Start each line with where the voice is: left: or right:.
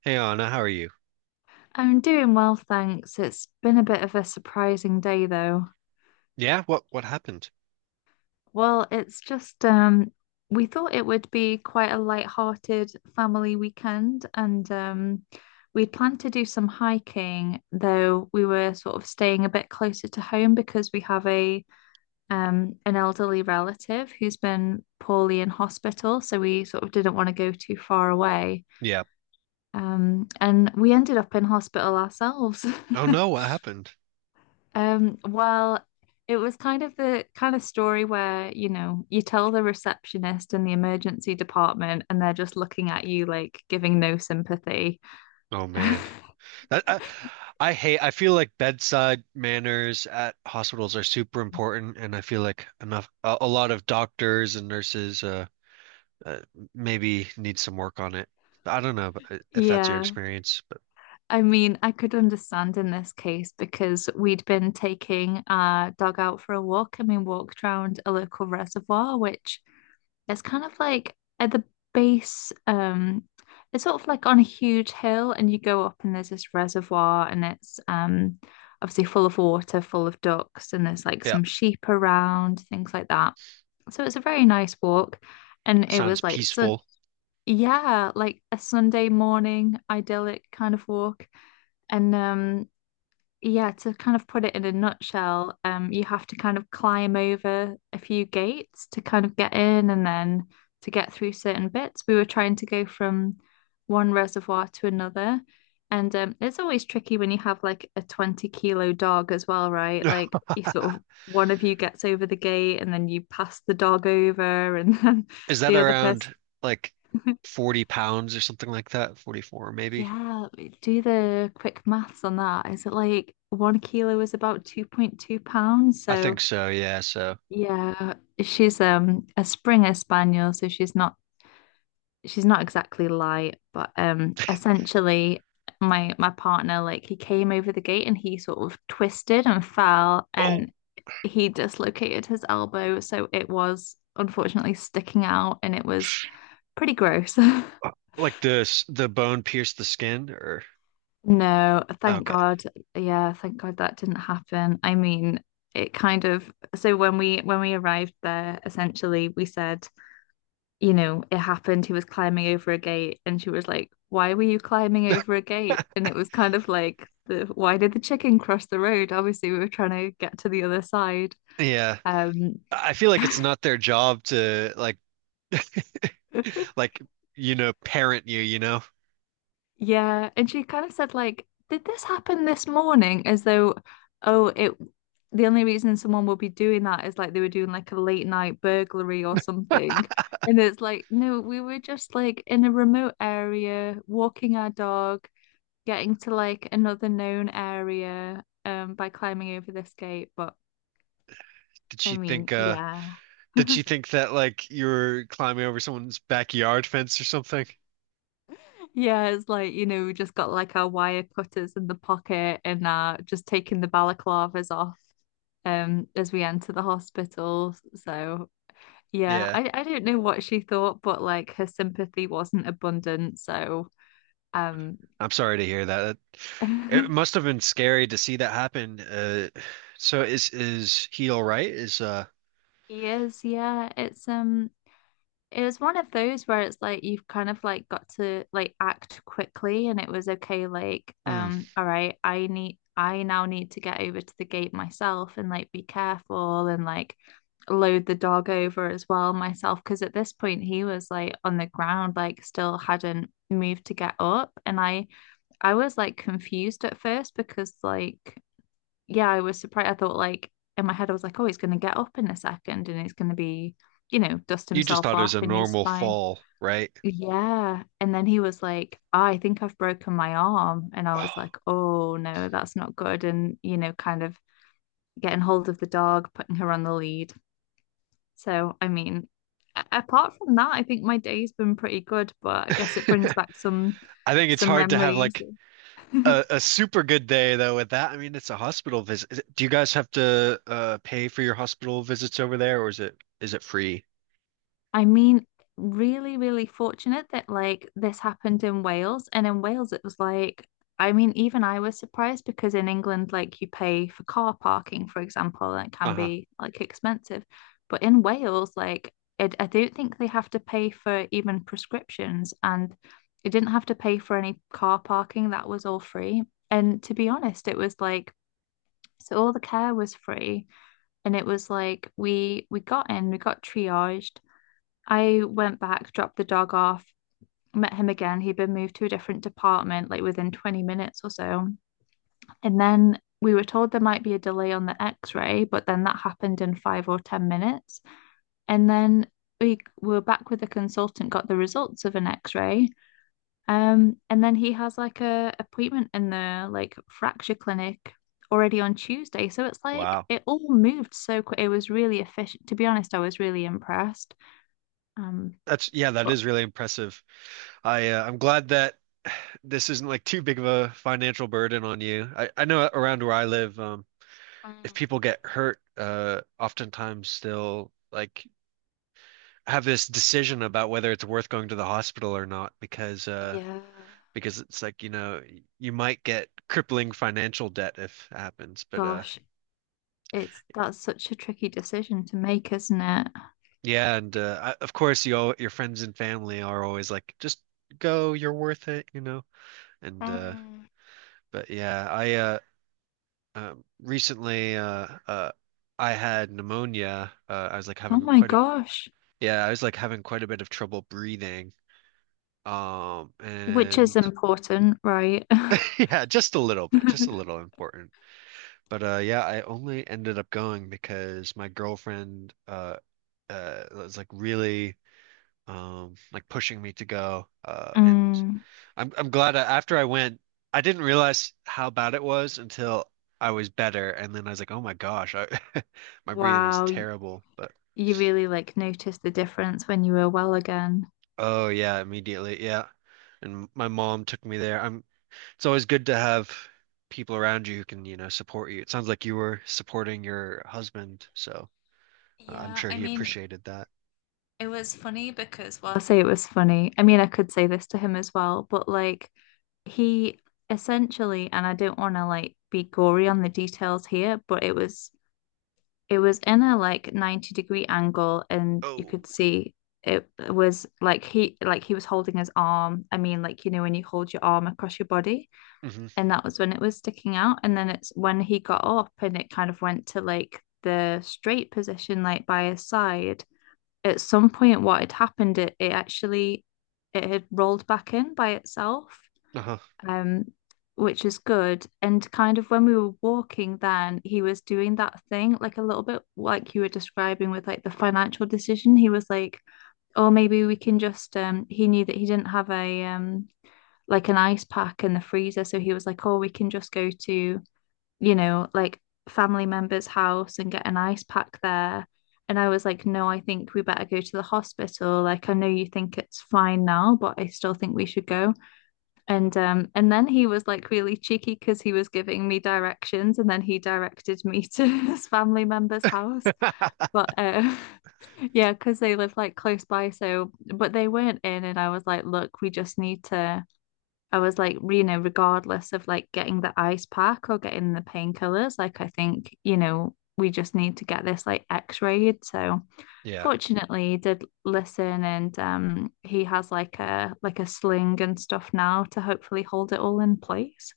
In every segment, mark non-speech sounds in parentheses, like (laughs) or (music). right: Hey Anna, how are you?
left: I'm doing well, thanks. It's been a bit of a surprising day, though.
right: Yeah, what happened?
left: Well, it's just we thought it would be quite a light-hearted family weekend, and we'd planned to do some hiking, though we were sort of staying a bit closer to home because we have a an elderly relative who's been poorly in hospital, so we sort of didn't want to go too far away.
right: Yeah.
left: And we ended up in hospital ourselves.
right: Oh no,
left: (laughs)
right: what happened?
left: Well, it was kind of the kind of story where, you know, you tell the receptionist in the emergency department and they're just looking at you like giving no sympathy.
right: Oh man.
left: (laughs)
right: That I, I hate, I feel like bedside manners at hospitals are super important, and I feel like enough a lot of doctors and nurses uh maybe need some work on it. I don't know, but if that's your
left: Yeah.
right: experience, but
left: I mean, I could understand in this case because we'd been taking our dog out for a walk and we walked around a local reservoir, which it's kind of like at the base, it's sort of like on a huge hill, and you go up, and there's this reservoir, and it's obviously full of water, full of ducks, and there's like
right: yeah,
left: some sheep around, things like that. So it's a very nice walk. And it
right: sounds
left: was like, sun
right: peaceful.
left: yeah, like a Sunday morning idyllic kind of walk. And yeah, to kind of put it in a nutshell, you have to kind of climb over a few gates to kind of get in and then to get through certain bits. We were trying to go from one reservoir to another. And it's always tricky when you have like a 20-kilo dog as well, right? Like you sort of
right: (laughs)
left: one of you gets over the gate and then you pass the dog over and (laughs) then
right: Is that
left: the other person.
right: around like 40 pounds or something like that? 44 maybe?
left: Yeah, do the quick maths on that. Is it like 1 kilo is about 2.2 pounds?
right: I
left: So
right: think so, yeah, so.
left: yeah, she's a Springer Spaniel, so she's not exactly light, but essentially my partner, like he came over the gate and he sort of twisted and fell
right: Oh,
left: and he dislocated his elbow, so it was unfortunately sticking out and it was pretty gross. (laughs)
right: like the bone pierced the skin or
left: No, thank
right: okay. (laughs)
left: God. Yeah, thank God that didn't happen. I mean, it kind of so when we arrived there, essentially we said, you know, it happened. He was climbing over a gate, and she was like, "Why were you climbing over a gate?" And it was kind of like, the, why did the chicken cross the road? Obviously, we were trying to get to the other side.
right: Yeah.
left: Um,
right: I feel like it's not their job to like
left: (laughs)
right: like you know, parent you, you know.
left: yeah. And she kind of said, like, "Did this happen this morning?" As though, oh, it, the only reason someone would be doing that is like they were doing like a late night burglary or something. And it's like, no, we were just like in a remote area walking our dog, getting to like another known area by climbing over this gate, but
right: Did
left: I
right: she
left: mean,
right: think uh
left: yeah.
right: did she
left: (laughs)
right: think that like you were climbing over someone's backyard fence or something?
left: Yeah, it's like, you know, we just got like our wire cutters in the pocket and just taking the balaclavas off as we enter the hospital. So yeah,
right: Yeah.
left: I don't know what she thought, but like her sympathy wasn't abundant, so um
right: I'm sorry to hear that.
left: (laughs)
right: It
left: he
right: must have been scary to see that happen. Uh, so is he all right? Is
left: is, yeah. It was one of those where it's like you've kind of like got to like act quickly and it was okay like
right: mm,
left: all right, I need I now need to get over to the gate myself and like be careful and like load the dog over as well myself because at this point he was like on the ground like still hadn't moved to get up and I was like confused at first because like yeah, I was surprised. I thought like in my head, I was like, oh, he's going to get up in a second and he's going to be, you know, dust
right: you just
left: himself
right: thought it was
left: off
right: a
left: and he's
right: normal
left: fine.
right: fall, right? (sighs)
left: Yeah. And then he was like, "Ah, I think I've broken my arm." And I was
right: Oh.
left: like, oh no, that's not good. And, you know, kind of getting hold of the dog, putting her on the lead. So, I mean, apart from that, I think my day's been pretty good, but I guess it
right: (laughs)
left: brings back some
right: I think it's hard to have
left: memories.
right: like
left: (laughs)
right: a super good day though with that. I mean, it's a hospital visit. Is it, do you guys have to pay for your hospital visits over there, or is it free?
left: I mean, really, really fortunate that like this happened in Wales. And in Wales, it was like, I mean, even I was surprised because in England, like you pay for car parking, for example, and it can
right: Uh-huh.
left: be like expensive. But in Wales, like it, I don't think they have to pay for even prescriptions, and it didn't have to pay for any car parking. That was all free. And to be honest, it was like, so all the care was free. And it was like we got in, we got triaged, I went back, dropped the dog off, met him again. He'd been moved to a different department like within 20 minutes or so. And then we were told there might be a delay on the x ray, but then that happened in 5 or 10 minutes. And then we were back with the consultant, got the results of an x ray. And then he has like a appointment in the like fracture clinic already on Tuesday. So it's like
right: Wow.
left: it all moved so quick. It was really efficient. To be honest, I was really impressed. Um,
right: That's, yeah, that
left: but
right: is really impressive. I I'm glad that (sighs) this isn't like too big of a financial burden on you. I know around where I live, if
left: Mm.
right: people get hurt, oftentimes they'll like have this decision about whether it's worth going to the hospital or not, because
left: Yeah.
right: because it's like, you know, you might get crippling financial debt if it happens. But
left: Gosh, it's that's such a tricky decision to make, isn't it?
right: yeah, and I, of course, you, all your friends and family are always like, just go, you're worth it, you know. And
left: Mm.
right: but yeah, I recently I had pneumonia. I was like
left: Oh
right: having
left: my
right: quite a,
left: gosh.
right: yeah, I was like having quite a bit of trouble breathing.
left: Which is
right: And
left: important, right? (laughs)
right: (laughs) yeah, just a little bit, just a little important. But yeah, I only ended up going because my girlfriend it was like really like pushing me to go, and
left: Mm.
right: I'm glad I, after I went, I didn't realize how bad it was until I was better, and then I was like, oh my gosh, I, (laughs) my breathing was
left: Wow,
right: terrible. But
left: you really like noticed the difference when you were well again.
right: oh yeah, immediately, yeah. And my mom took me there. I'm, it's always good to have people around you who can, you know, support you. It sounds like you were supporting your husband, so I'm
left: Yeah,
right: sure
left: I
right: he
left: mean,
right: appreciated that.
left: it was funny because I well, I say it was funny. I mean, I could say this to him as well, but like he essentially, and I don't want to like be gory on the details here, but it was in a like 90-degree angle and you
right: Oh,
left: could see it was like he was holding his arm. I mean, like you know when you hold your arm across your body,
right: hmm.
left: and that was when it was sticking out. And then it's when he got up and it kind of went to like the straight position, like by his side. At some point, what had happened, it actually it had rolled back in by itself,
right: Uh-huh.
left: um, which is good. And kind of when we were walking, then he was doing that thing, like a little bit like you were describing with like the financial decision. He was like, "Oh, maybe we can just." He knew that he didn't have a like an ice pack in the freezer, so he was like, "Oh, we can just go to, you know, like family member's house and get an ice pack there." And I was like, no, I think we better go to the hospital. Like, I know you think it's fine now, but I still think we should go. And then he was like really cheeky because he was giving me directions and then he directed me to (laughs) his family member's house. But (laughs) yeah, because they live like close by, so but they weren't in and I was like, look, we just need to I was like, you know, regardless of like getting the ice pack or getting the painkillers, like I think, you know, we just need to get this like x-rayed. So
right: (laughs) Yeah.
left: fortunately he did listen and he has like a sling and stuff now to hopefully hold it all in place.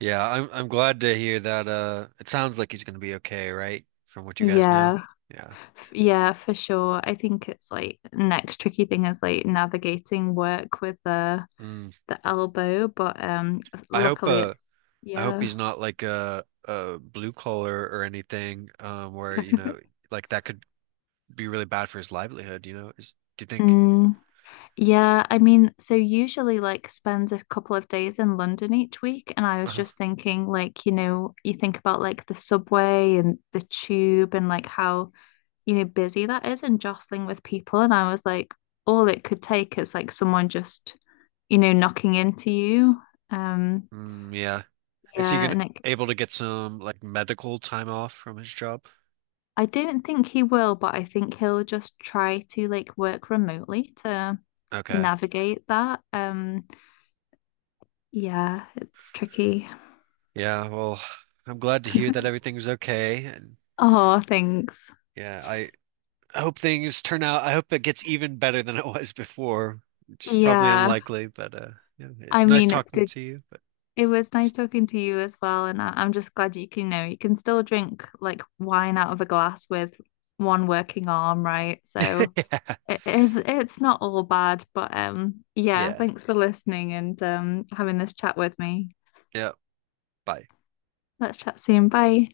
right: Yeah, I'm glad to hear that. It sounds like he's gonna be okay, right? From what you guys know.
left: Yeah.
right: Yeah.
left: Yeah, for sure. I think it's like next tricky thing is like navigating work with
right: Mm.
left: the elbow, but
right: I hope.
left: luckily it's
right: I hope
left: yeah.
right: he's
left: (laughs)
right: not like a blue collar or anything. Where, you know, like that could be really bad for his livelihood. You know, is, do you think?
left: Mm. Yeah, I mean, so usually like spends a couple of days in London each week, and I was
right: Uh,
left: just thinking like, you know, you think about like the subway and the tube and like how, you know, busy that is and jostling with people, and I was like, all it could take is like someone just, you know, knocking into you. Um,
right: mm, yeah. Is he
left: yeah,
right: gonna
left: and like
right: able to get some like medical time off from his job?
left: I don't think he will, but I think he'll just try to like work remotely to
right: Okay.
left: navigate that. Yeah, it's tricky.
right: Yeah. Well, I'm glad to hear that everything's okay. And
left: Oh, thanks.
right: yeah, I hope things turn out. I hope it gets even better than it was before, which is probably
left: Yeah,
right: unlikely, but yeah,
left: I
right: it's nice
left: mean, it's
right: talking
left: good.
right: to you. But
left: It was nice talking to you as well, and I'm just glad you can, you know, you can still drink like wine out of a glass with one working arm, right?
right: (laughs)
left: So
right: yeah,
left: it is, it's not all bad, but yeah,
right: yeah,
left: thanks for listening and having this chat with me.
right: yeah. Bye.
left: Let's chat soon. Bye.